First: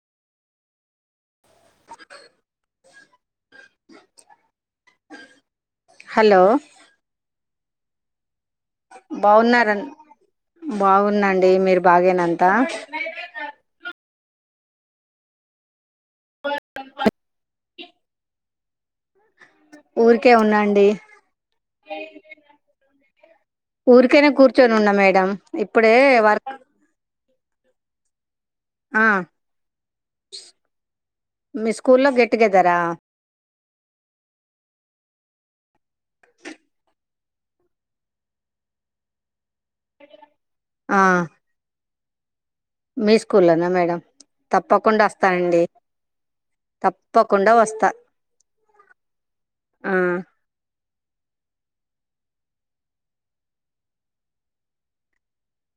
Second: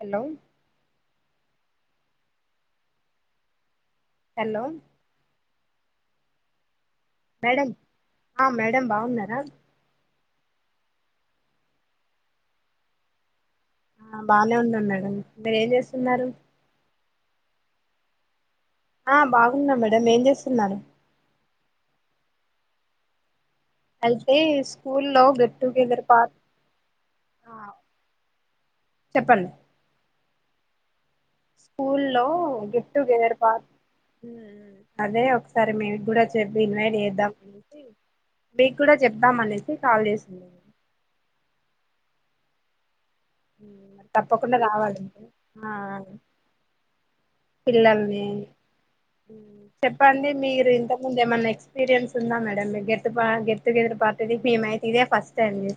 hello hello hello madam ఆ madam బాగున్నారా బాగున్న అండి మీరు బాగేనంత ఆ బానే ఉన్న మేడం మీరేం చేస్తున్నారు ఆ బాగున్నా మేడం ఏం ఊరికే చేస్తున్నారు ఉన్నాండి ఊరికెనే అయితే కూర్చొని ఉన్నా స్కూల్లో మేడం గెట్ ఇప్పుడే టుగెదర్ పార్ వర్క్ చెప్పండి అ స్కూల్ లో గెట్ టుగెదర్ పా మ్ అదే ఒకసారి మేము కూడా చెప్పి ఇన్వైట్ చేద్దాం అని మీకు కూడా చెప్దాం అనేసి కాల్ చేసింది ఆ మీ స్కూల్లోనా మేడం తప్పకుండా రావాలండి వస్తానండి ఆ తప్పకుండా వస్తా పిల్లల్ని ఆ చెప్పండి మీరు ఇంత ముందేమన్నా ఎక్స్పీరియన్స్ ఉందా మేడమ్ మీ గెత్టు గెట్ టు గెదురు పార్టీది మేమైతే ఇదే ఫస్ట్ టైం మీ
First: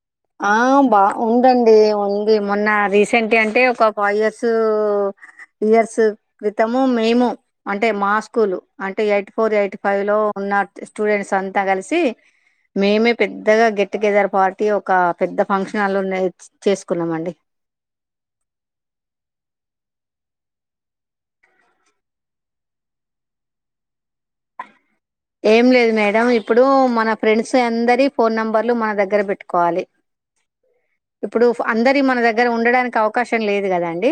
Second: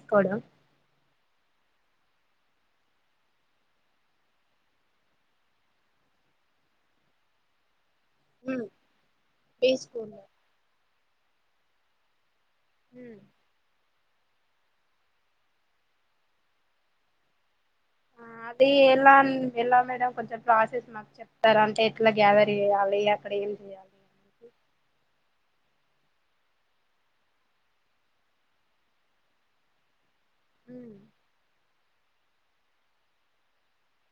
ఆ బా ఉండంగా ఏమున్న ఇది మొన్న రీసెంట్గాగా అంటే ఒక ఫైవ్ ఇయర్స్ ఇయర్స్ క్రితము మేము అంటే మా స్కూలు అంటే ఎయిట్ ఫోర్ ఎయిట్ ఫైవ్ లో బీస్కూల్లో ఉన్న స్టూడెంట్స్ అంతా కలిసి మేమే పెద్దగా గెట్ టు గెదర్ పార్టీ ఒక పెద్ద ఫంక్షన్లున్నాయి చేసుకున్నాం అండి ఆ అది ఎలా ఎలా మేడ కొంచెం ప్ర్లాసెస్ మాకు చెప్తారు అంటే ఎట్లా గ్యాదర్ చే యాలి అక్కడ [inaudible] ఏం లేదు మేడం ఇప్పుడు మన ఫ్రెండ్స్ అందరి ఫోన్ నెంబర్లు మన దగ్గర పెట్టుకోవాలి హమ్ ఇప్పుడు అందరి మన దగ్గర ఉండడానికి అవకాశం లేదు కదా అండి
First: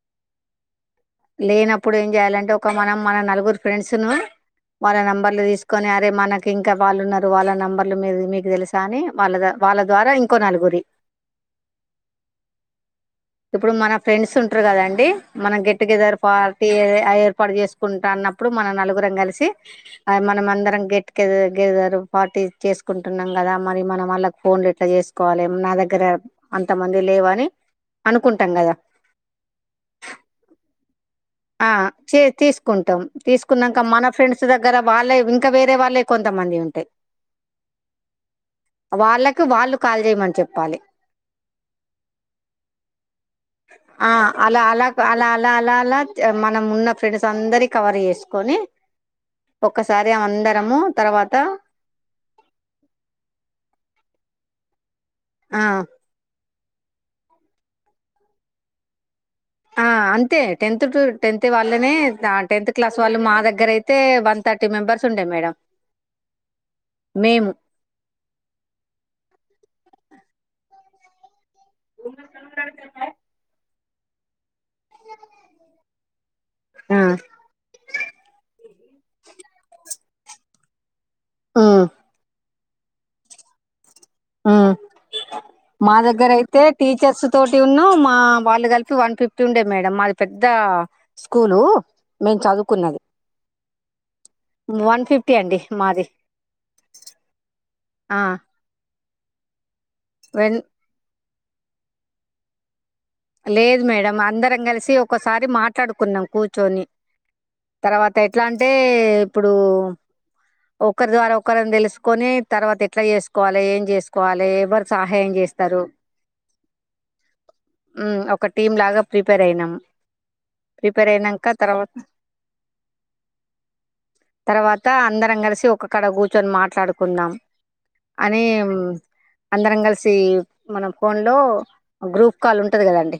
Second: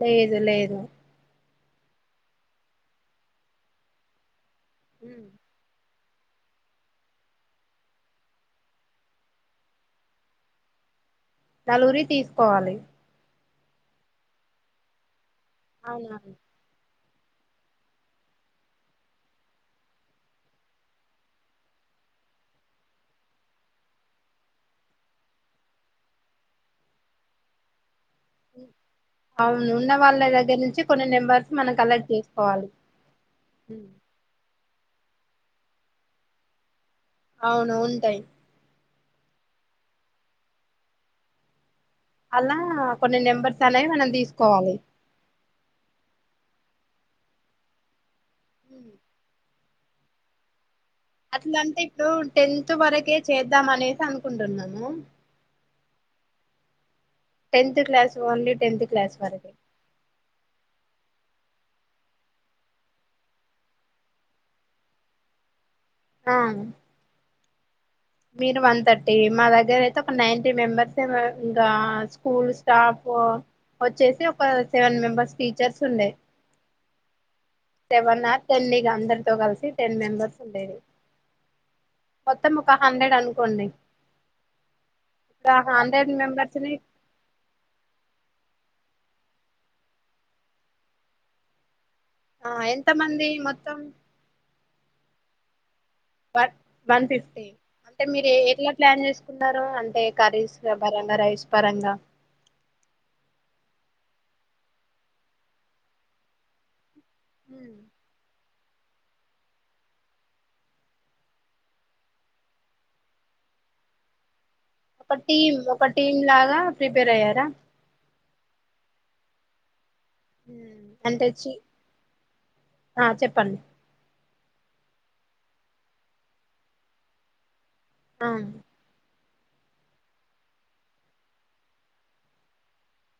లేదు లేదు లేనప్పుడు ఏం చేయాలంటే ఒక మనం మన నలుగురు ఫ్రెండ్స్ ను వాళ్ళ నెంబర్ కని అరే మనకి ఇంకా వాళ్ళున్నారు వాళ్ళ నంబర్లు మీ మీకు తెలుసా అని వాళ్ళ వాళ్ళ ద్వారా ఇంకో నలుగురు గ [inaudible] నలుగురివి తీసుకోవాలి ఇప్పుడు మన ఫ్రెండ్స్ ఉంటారు కదండి మనం గెట్ టుగెదర్ అవునవును పార్టీ అదే ఏర్పాటు చేసుకుంటా అన్నప్పుడు మనం నలుగురం కలిసి అది మనం అందరం గెట్టు గెదిదారు పార్టీ చేసుకుంటున్నాం కదా మరి మనం వాళ్ళకి ఫోన్లుట్లా చే తీసుకోవాలి నా దగ్గర అంతమంది లేవని అనుకుంటాం కదా అవును ఉన్న వాళ్ళ దగ్గర నుంచి కొన్ని నెంబర్ ఆహ్ చే తీసుకుంటాం తీసుకున్నాక మన ఫ్రెండ్స్ దగ్గర వాళ్ళే ఇంకా వేరే వాళ్ళే కొంతమంది ఉంటాయి అవునా ఉంటాయి వాళ్ళకి వాళ్ళు కాల్ చేయమని చెప్పాలే అలా కొన్ని నెంబర్స్ అనేవి మనం ఆహ్ అ అలా తీసుకోవాలి అలా అ అ అలా మనం ఉన్న ఫ్రెండ్స్ అందరి కవర్ చేసుకొని ఉమ్ ఒకసారి అందరము తర్వాత అట్లంటే ఇప్పుడు టెన్త్ వరకే చేద్దాం అనేసి అనుకుంటున్నాము ఆహ్ tenth class only tenth class వరుకు ఆ అంతే టెన్త్ టు టెన్త్ వాళ్ళనే ద టెన్త్ క్లాస్ వాళ్ళు మా దగ్గర అయితే వన్ థర్టీ మెంబర్స్ ఉండే మేడం ఆహ్ మేము ఈ మెంబర్స్ గా ఇంకా స్కూల్ స్టాఫ్ వచ్చేసి మొత్తం సెవెన్ మెంబెర్స్ టీచర్స్ ఉండే ఉమ్ సెవెన్ ఆర్ టెన్ నీగా అందరితో కలిసి టెన్ మెంబర్స్ ఉండేది హ్మ్మ్ మో త్తం ఒక హండ్రెడ్ అనుకోండి హమ్ ఇప్పుడు ఆ మా హండ్రెడ్ దగ్గర మెంబర్స్ అయితే ని టీచర్స్ తోటి ఉన్నా మా వాళ్ళు దగ్గ టూ వన్ ఫిఫ్టీ ఉండే మేడం మాది పెద్ద స్కూలు మేము ఆహ్ఎంత చదువుకున్నది మంది మొత్తం వన్ ఫిఫ్టీ అండి మాది వన్ వన్ ఫిఫ్టీ అంటే ఆ మీరె ఏ ఎట్లా ప్లాన్ చేసుకున్నారు అం అంటే కర్రీస్ వెన్ పరంగా రైస్ పరంగా లేదు మేడం అందరం కలిసి ఒకసారి మాట్లాడుకున్నాం కూర్చొని తర్వాత ఎట్లా అంటే ఇప్పుడు ఒకరి ద్వారా ఒకరిని తెలుసుకొని తర్వాత ఎట్లా చేసుకోవాలే ఏం చేసుకోవాలే ఒక టీం ఒక టీం లాగా ప్రిపేర్ అయ్యారా ఉమ్ ఒక టీమ్ లాగా ప్రిపేర్ అయినాం ప్రిపేర్ అంటే అయినంక చి తర్వాత ఆ చెప్పండి తర్వాత అందరం కలిసి ఒకక్కడ కూర్చొని మాట్లాడుకున్నం ఆ అని అందరం కలిసి మన ఫోన్ లో గ్రూప్ కాల్ ఉంటది కదండి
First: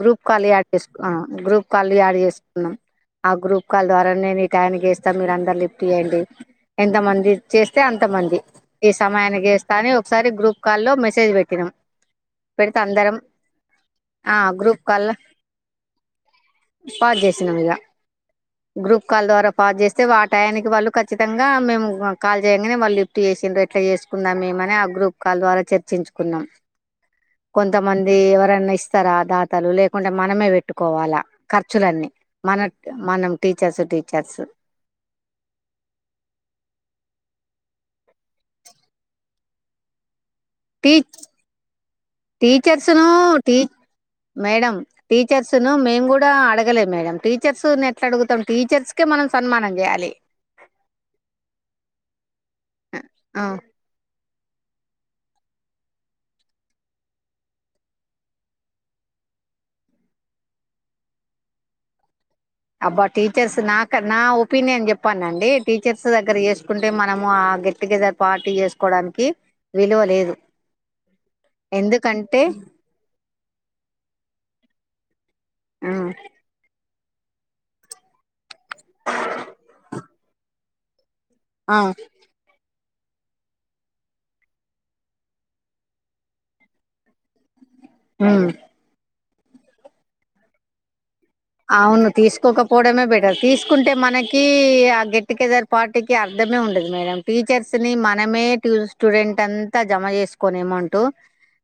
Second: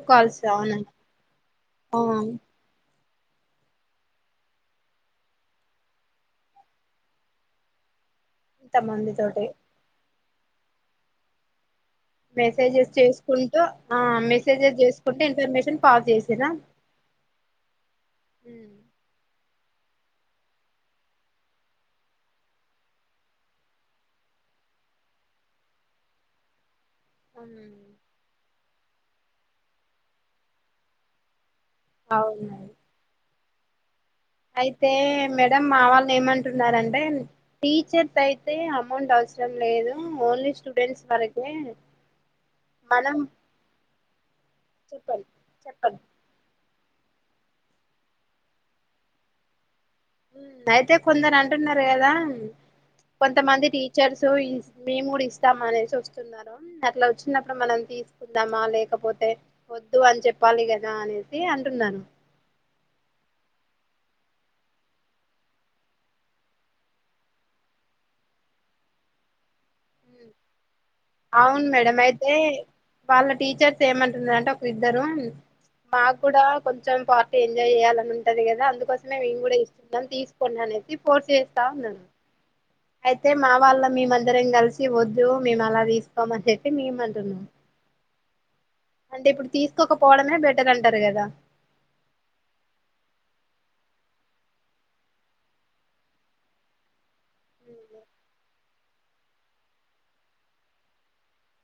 గ్రూప్ కాల్స్ కాల్ యాడ్ అవును చేసుకో ఆ గ్రూప్ కాల్ ఆ యాడ్ చేసుకున్నాం ఆ గ్రూప్ కాల్ ద్వారా నే ఇ టైనకి చేస్తా మీరు అందరు లిఫ్ట్ చేయండి ఎంతమంది చేస్తే అంతమంది ఈ ఇంతమంది తోటి సమయానికి చేస్తా అని ఒకసారి గ్రూప్ కాల్ లో మెసేజ్ పెట్టినాం పెడితే మెసేజెస్ అందరం చేసుకు కుంటు ఆ మెసేజెస్ గ్రూప్ కాల్ చేసుకుంటే ఇన్ఫర్మేషన్ పాస్ చేసిరా ఉమ్, గ్రుప్ కాల్ ద్వారా పాజ చేస్తే వా టాయానికి వాళ్ళు ఖచ్చితంగా మేము కాల్ చేయంగానే వాళ్ళు లిఫ్ట్ చేససిండ్రు ఎట్లా చేసుకుందాం మేము మని ఆ గ్రూప్ కాల్ ద్వారా చర్చించుకున్నాం ఆ కొంతమంది ఎవరన్నా ఇస్తారా దాతలు లేకుంటే మనమే పెట్టుకోవాలా ఖర్చులన్నీ మన అవునండి మనం టీచర్స్ టీ అయితే మేడం మా వాళ్ళ ఏమంటున్నారంటే టీచర్స్ అయితే అమౌంట్ అవసరం లేదు ఓన్లీ టీ స్టూడెంట్స్ వరకే టీచర్స్ ను మనం టీ మేడం చెప్పండి టీచర్స్ ను చెప్పండి మేము గూడ అడగలేం మేడంమ్ టీచర్స్ ఎట్లా అడుగుతాము టీచర్స్ కే మనం సన్మానం చేయా అయితే కొందరు అంటున్నారు కదా ఆ కొంతమంది టీచర్స్ సో మేము కూడా ఇస్తామా అనేసి వస్తున్నారు అట్లా వచ్చినప్పుడు మనం తీసుకుందామా లేకపో వద్దు అని చెప్పాలి కదా అనేసి అంటున్నాను అబ్బా టీచర్స్ నాక నా ఒపీనియన్ చెప్పానండి టీచర్స్ దగ్గర చేసుకుంటే మనము ఆ ఆ గెట్టుగెదర్ పార్టీ చేసుకోవడానికి విలువ లేదు అవును మేడం అయితే ఎందుకంటే వాళ్ళ టీచర్స్ ఏమంటుందంటే ఒక ఇద్దరు ఉమ్, మాకు కూడా కొం కొంచెం పార్టీ ఎంజాయ్ చేయాలని ఉంటది కదా అందుకోసమే మేము కూడా ఇస్తున్నాం తీసుకోండి అనేసి కోర్ చేస్తా ఆ ఉన్నాను అయితే మా వాళ్ళ మేమందరం కలిసి వద్దు మేము అలా తీ తీసుకోమని చెప్పి మేమంటున్నాం హ్మ్మ్ అంటే ఇప్పుడు తీసుకోకపోవడమే బెటర్ అంటారు కదా అవును తీసుకోకపోవడమే బెటర్ తీసుకుంటే మనకి ఆ గెట్టుగెదర్ పార్టీకి అర్ధ మ ఉండదు మేడం టీచర్స్ ని మనమే టూ స్టూడెంట్ అంతా జమ చేసుకోని అమౌంట్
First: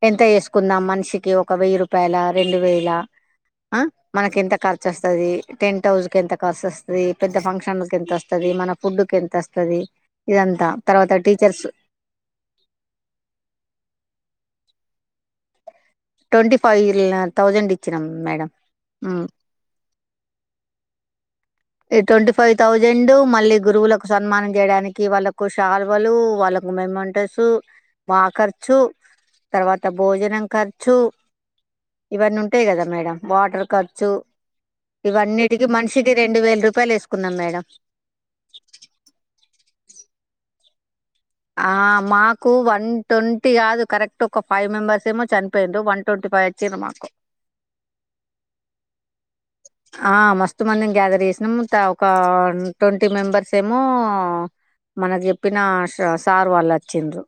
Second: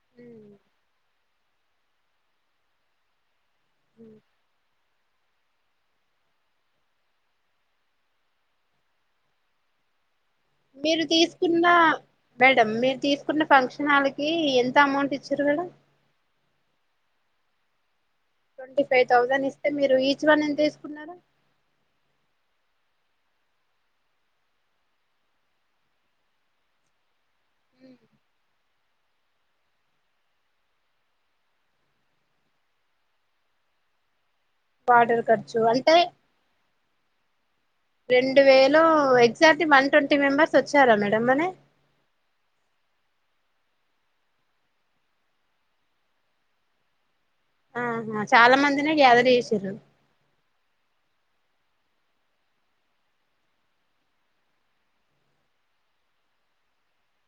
ఎంత వేసుకుందాం మనిషికి ఒక వెయ్యి రూపాయల రెండు వేలా ఆ ఉ మనకి ఎంత ఖర్చుస్తుది టెంట్ హౌస్ క ఎంత ఖర్చుస్తుంది పెద్ద ఫంక్షన్ ఎంత వస్తుది మన ఫుడ్ి ఎంత వస్తుది ది మీరు తీసుకున్న మేడం మీరు తీసుకున్న ఫంక్షన్ హాల్కి ఎ ఎంత అమౌంట్ ఇచ్చిడు వీడు ట్వంటీ ఫైవ్ థౌజండ్ ఇచ్చినామ్ ట్వంటీ ఫైవ్ థౌజండ్ ఇస్తే మీరు ఈచ్ వన్ ఎంత వేసుకున్నారు ఈ ట్వంటీ ఫైవ్ ౌజండ్ మళ్ళీ గురువులకు సన్మానం చేయడానికి వాళ్ళకు షాల్వలు వాళ్ళకు ఇంగ మేమంటే సూ మాకర్ చు తర్వాత భోజనం ఖర్చు ఇవన్నీ ఉంటాయి కదా మేడం వాటర్ ఖర్చు వాటర్ ఖర్చు ఇవన్నిటికిీ అంటే మనిషికి వేయి రూపాయలు వేసుకున్నాం మేడం మ వన్ట్ంటీ మెంబర్స్ వచ్చారా మేడం మరి ఆ మాకు వన్ ట్వన్ కాదు కరెక్ట్ ఒక ఫైవ్ మెంబర్స్ ఏమో చనిపోయిరు వన్ ట్వంటీ ఫైవ్ ఏమో వచ్చిరు మాకు ఆహా చాలా మందిిన గ్యాదర్ చేసిరు కొంత మందిని గ్యాదర్ చేసినం ఒక ట్వంటీ మెంబర్స్ ఏమో మనకు జెప్పినా షార్ సార్ వాళ్ళు అచ్చిండ్రు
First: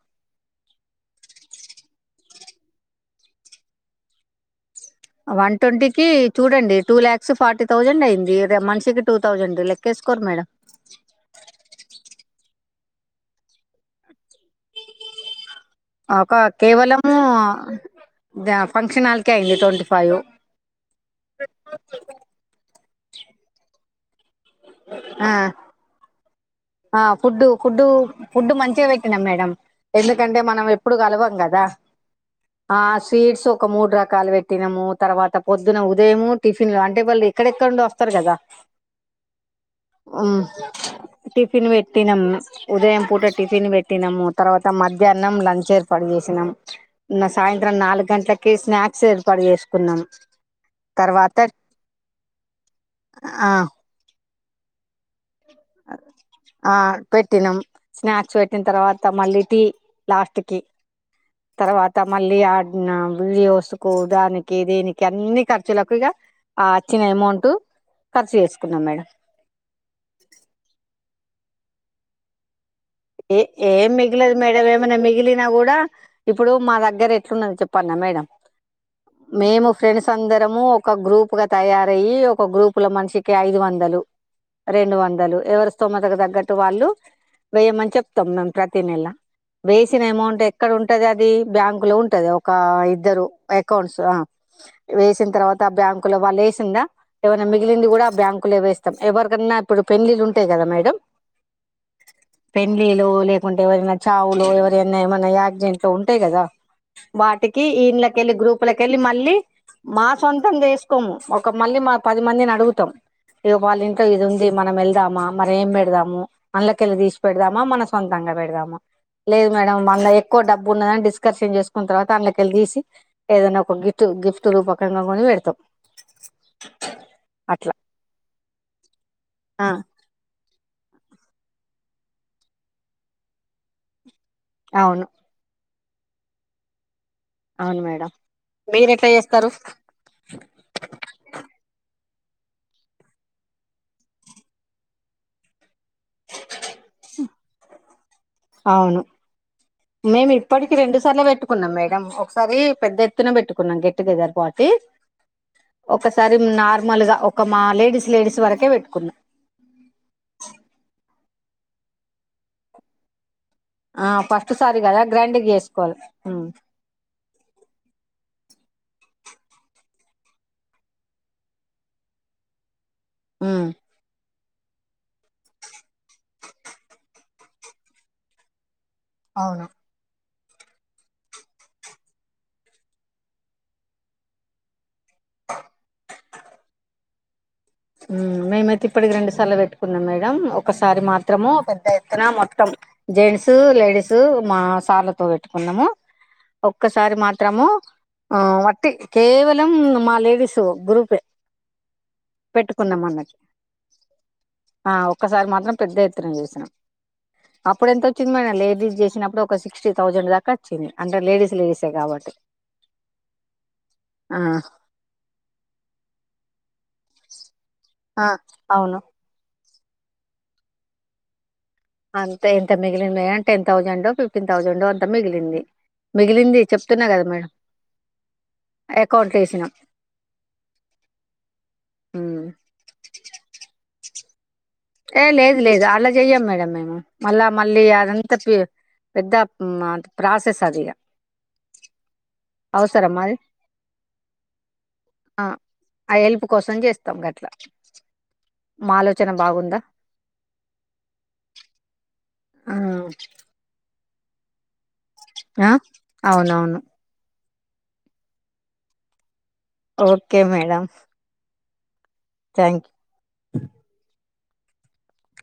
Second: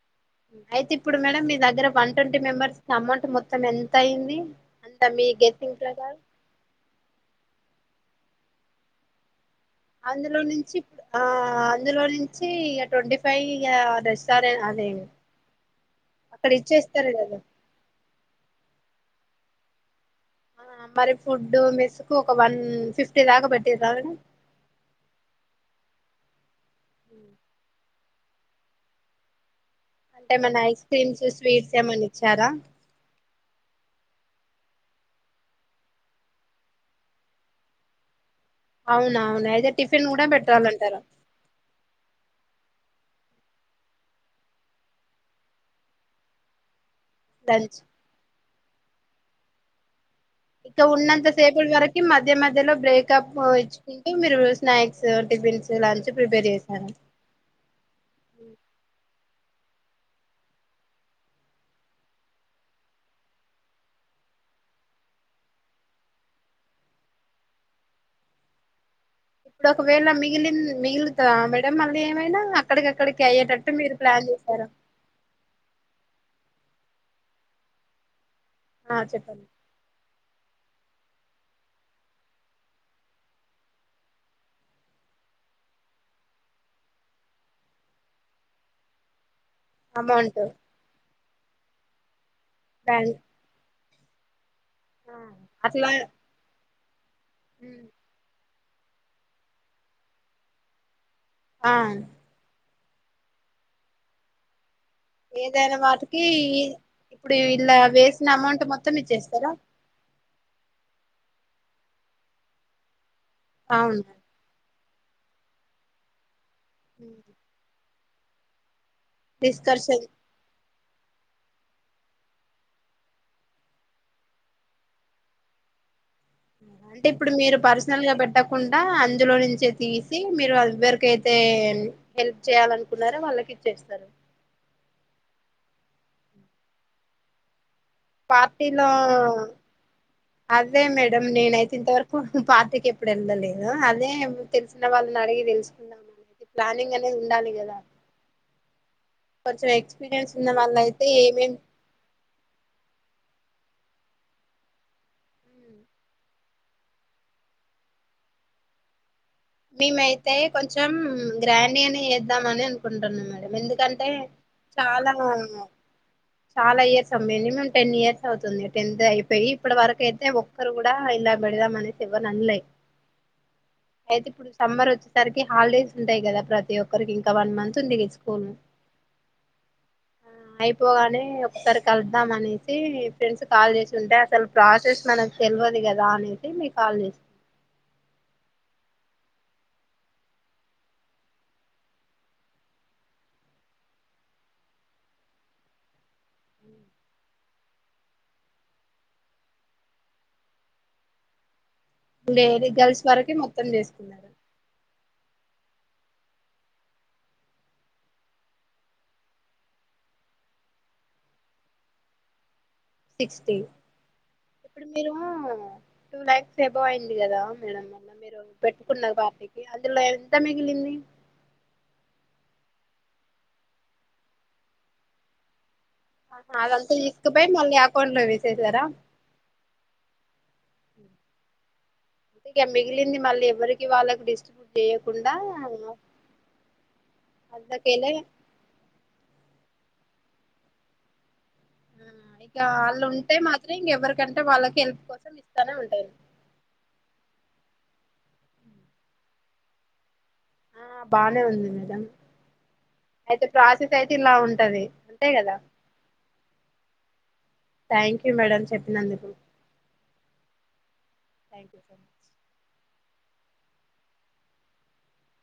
అయితే ఇప్పుడు మేడం మీ దగ్గర వన్ ట్వంటీ మెంబర్స్ అమౌంట్ మొత్తం ఎంత అయింది అంత మీ వన్ గెస్సింగ్ ట్వంటీ కి ప్రకారం చూడండి టూ ల్యాక్స్ ఫార్టీ థౌజండ్ అయింది మంత్స్ కి టూ థౌజండ్ లెక్కేసుకోరు అందులో మేడం నుంచి ఆ అందులో నుంచి ఇగా ట్వంటీ ఫైవ్ ఇగా ఆస్ ఒకా అక్కడ ఇచ్చేస్తారు కేవలము కదా ఫంక్షననాల్ కేెండి ట్వంటీ ఫైవు ఆ మరి ఫుడ్డు మెస్ కు ఒక వన్ ఫిఫ్టీ దాకా పెట్టిది రాద ఆ ఆ ఫుడ్డు ఫుడ్డు ఫుడ్డు మంచిగా పెట్టినం మేడం అంటే ఎందుకంటే ఏమన్నా మనం ఐస్ ఎప్పుడు క్రీమ్స్ కలవం గదా స్వీట్స్ ఏమన్నా ఇచ్చారా ఆ స్వీట్స్ ఒక మూడు రకాలు పెట్ తినము తర్వాత పొద్దున ఉదయము టిఫిన్లు అంటే వాళ్ళు ఎక్కడెక్కడి నుండి వస్తరు గదా అవునవును అయితే టిఫిన్ ఆ కూడా పెట్టాలంటారు టిఫిన్ పెట్టి నమ్ ఉదయం పూట టిఫిన్ పెట్టినాము తర్వాత మధ్యాహ్నం లంచ్ ఏర్పాటు చేసినము సాయంత్రం లంచ్ నాలుగు గంట్లకి స్నాక్స్ ఏర్పాటు చేసుకున్నాం ఇక ఉన్నంత తర్వాత సేపటి వరకు మధ్య మధ్యలో బ్రేకపు ఆ ఇచ్చుకుంటూ మీరు స్నాక్స్ టిఫిన్స్ లంచ్ ప్రిపేర్ ఆ చేశాను పెట్టినాం స్నాక్స్ పెట్టిన తర్వాత మళ్ళీ దీ లాస్ట్కి తర్వాత మళ్ళీ ఆడ్ నా వ్యూసుకు దానికి దేనికి అన్ని ఖర్చులకు ఇగ ఆ అచ్చిన అమౌంట్ ఖర్చు చేసుకున్నాం మేడం ఇప్పుడు ఒకవేళ మిగిలిన్ మిగులుతదా మేడం మళ్ళీ ఏమైనా అక్కడికక్కడికి ఏ అయ్యేటట్టు ఏం మీరు ప్లాన్ మిగులదు మేడం చేశారా ఏమన్న మిగిలినా గూడా ఇప్పుడు మా దగ్గర ఎట్లున్నదో చెప్పన్న మేడం ఆ చెప్పండి మేము ఫ్రెండ్స్ అందర్ ము ఒక గ్రూప్ గా తయారయి ఒక గ్రూపు లో మనిషికి ఐదు వందలు రెండు వందలు ఎవరి స్తోమతకు తగ్గట్టు వాళ్ళు వెయ్యి మన్ చెప్తం మేం ప్రతి నెలా వేసిన అమౌంట్ ఎక్కడ ఉంటది అది బ్యాంకు లో ఉంటది ఒ ఒకా బ్యాంక్ ఇద్దరు అకౌంట్స్ ఆ వేసిన తర్వాత అట్లా బ్యాంకు లో వాళ్ళు ఎసిందా ఏమైనా మిగిలింది కూడా బ్యాంకులు వేస్తాం ఎవరికన్నా ఇప్పుడు పెళ్లిళ్లు ఉంటయి గదా మేడం ఆ పెండ్లిలు లేకుంటే ఎవరైనా చావులు ఎవరైనా ఏమైనా ఏదైనా యాక్డెంట్లు ఉంటయి వాటికి గదా ఇప్పుడు వాటికి ఇలా వేసిన ఇండ్లకెళ్ళి అమౌంట్ మొత్తం గ్రూపులకెళ్ళి మళ్ళీ ఇచ్చేస్తారా మా సొంతం చేసుకోము ఒక మళ్ళీ మా పది మందిని అడుగుతాం ఇగ వాళ్ళ అవును ఇంట్లో ఇది ఉంది మనం ఎల్ దామా మరి ఏం పెడదాము అండ్లకెళ్ళి తీశి మా మన సొంతంగా పెడదామా లేదు మేడం డిస్కర్షన్ మన ఎక్కువ డబ్ ఉన్నదని డిస్కర్షన్ చేసుకున్న తర్వాత అండ్లకెళ్లి తీసి ఏదైనా ఒక గిఫ్ట్ గిఫ్ట్ రూపకంగా కొని పెడతాం అంటే ఇప్పుడు మీరు అట్లా పర్సనల్ గా పెట్టకుండా అందులో ఆ నుంచే తీసి మీరు అ ఎవరికైతే హెల్ప్ చేయాలనుకున్నారో వాళ్ళకి ఇచ్చేస్తరు అవును అవును మేడం పార్టీలో మీరు ఎట్లా చేస్తారు అదే మేడం నేనయితే ఇంతవరక్ పార్టీకి ఎప్పుడు ఎల్తలేదు అదే తెలిసిన వాళ్ళని అడిగి తెలుస్ ప్లానింగ్ అనేది ఉండాలి గదా అవును మేము ఉన్న ఇప్పటికి వాళ్ళ రెండు అయితే సార్లు ఏమేం పెట్టుకున్నాం మేడం ఒకసారి పెద్దెత్ ద్దున పెట్టుకున్నాం గెట్టుగెదర్ పార్టీ ఒకసారి నార్మల్గా ఒక మా లేడీస్ లేడీస్ వరకే పెట్టుకున్నాం మేమయితే కొంచం గ్రాండీగనే చేద్దామని అనుకుంటున్నాం మరి ఎందుకంటే ఆ ఫస్ట్ సారి కదా చాలా గ్రాండ్ గా చేసుకోవాలి ఉమ్ చాలా ఇయర్స్ మినిమం టెన్ ఇయర్స్ అవుతుంది టెన్త్ అయిపోయి ఇప్పటి వరకు అయితే ఒక్కరు గూడా ఇలా పెడదాం అనలే ఎవరన్లే ఆ అయితే ఇప్పుడు సమ్మర్ వచ్చేసరికి హాలిడేస్ ఉంటయి గదా ప్రతి ఒక్కరికి ఇంకా వన్ మంత్ ఉంది నీక్ స్కూలు అవును ఆ అయిపోగానే ఒకసారి కలుద్దాం అనేసి ఫ్రెండ్స్ కాల్ చేసి ఉంటే అసలు ప్రాసెస్ మనకు తెలవదు కదా అనేసి మీకు కాల్ చేస్త ఊ మేమైతే ఇప్పటికి రెండు సార్లు పెట్టుకున్నాం మేడం ఒకసారి మాత్రము పెద్ద ఎత్తున మొత్తం జెంట్స్ ఊ లేడీస్ ఊ మా సార్లతో పెట్టుకున్నము ఒక్కసారి మాత్రము ఆ వట్టి కేవలం మా లేడీస్ గ్రూపే లేడి పెట్టుకున్నాం గర్ల్స్ వరకే అన్నట్టు మొత్తం చేసుకున్నారు ఆ ఒక్కసారి మాత్రం పెద్ద ఎత్తున చేసినాం అప్పుడు ఎంత వచ్చింది మన లేడీస్ చేసినప్పుడు ఒక సిక్స్టీ థౌజండ్ దాకా వచ్చింది అంటే లేడీస్ లేసే కాబట్టి సిక్స్టీ ఆ ఇప్పుడు మీరు టు లాక్స్ ఎబో ఎక్కో ఐంది కదా మేడం మళ్ల మీరు అవును పెట్టుకున్న పార్టీ అందులో ఎంత మగిలింది అంత ఎంత మిగిలింది ఏ టెన్ థౌజండ్ ఓ ఫిఫ్టీన్ థౌజండ్ ఓ అంత మిగిలింది ఆహా, మిగిలింది అదంతా చెప్తున్నా కదా తీసుకుపోయి మేడం మళ్ళీ అకౌంట్ లో వేసేసారా అకౌంట్ ల వేసిన అంత ఇక మిగిలింది మళ్ళీ ఎవరికి వాళ్ళకి డిస్ట్రిబ్యూట్ ఏ చేయకుండా లేదు లేదు అలా చెయ్యం మేడం మేము మళ్ళా మళ్ళీ అందకేలే అదంతా పి పెద్ద ఆ ప్రాసెస్ అదిగా ఆ ఆ ఇక ఆళ్ళు ఉంటే అది మాత్రం ఇంకెవ్వరికంటే వాళ్ళకి హెల్ప్ కోసం ఆ ఇస్తానే ఉంటరు మాలోచన బాగుందా ఆ బానే ఉంది మేడం అయితే ప్రాసెస్ అయితే ఇలా ఉంటది అంతే గదా అవునవును థ్యాంక్ యూ మేడం చెప్పినందుకు okay madam thank you [unintelligible] thank you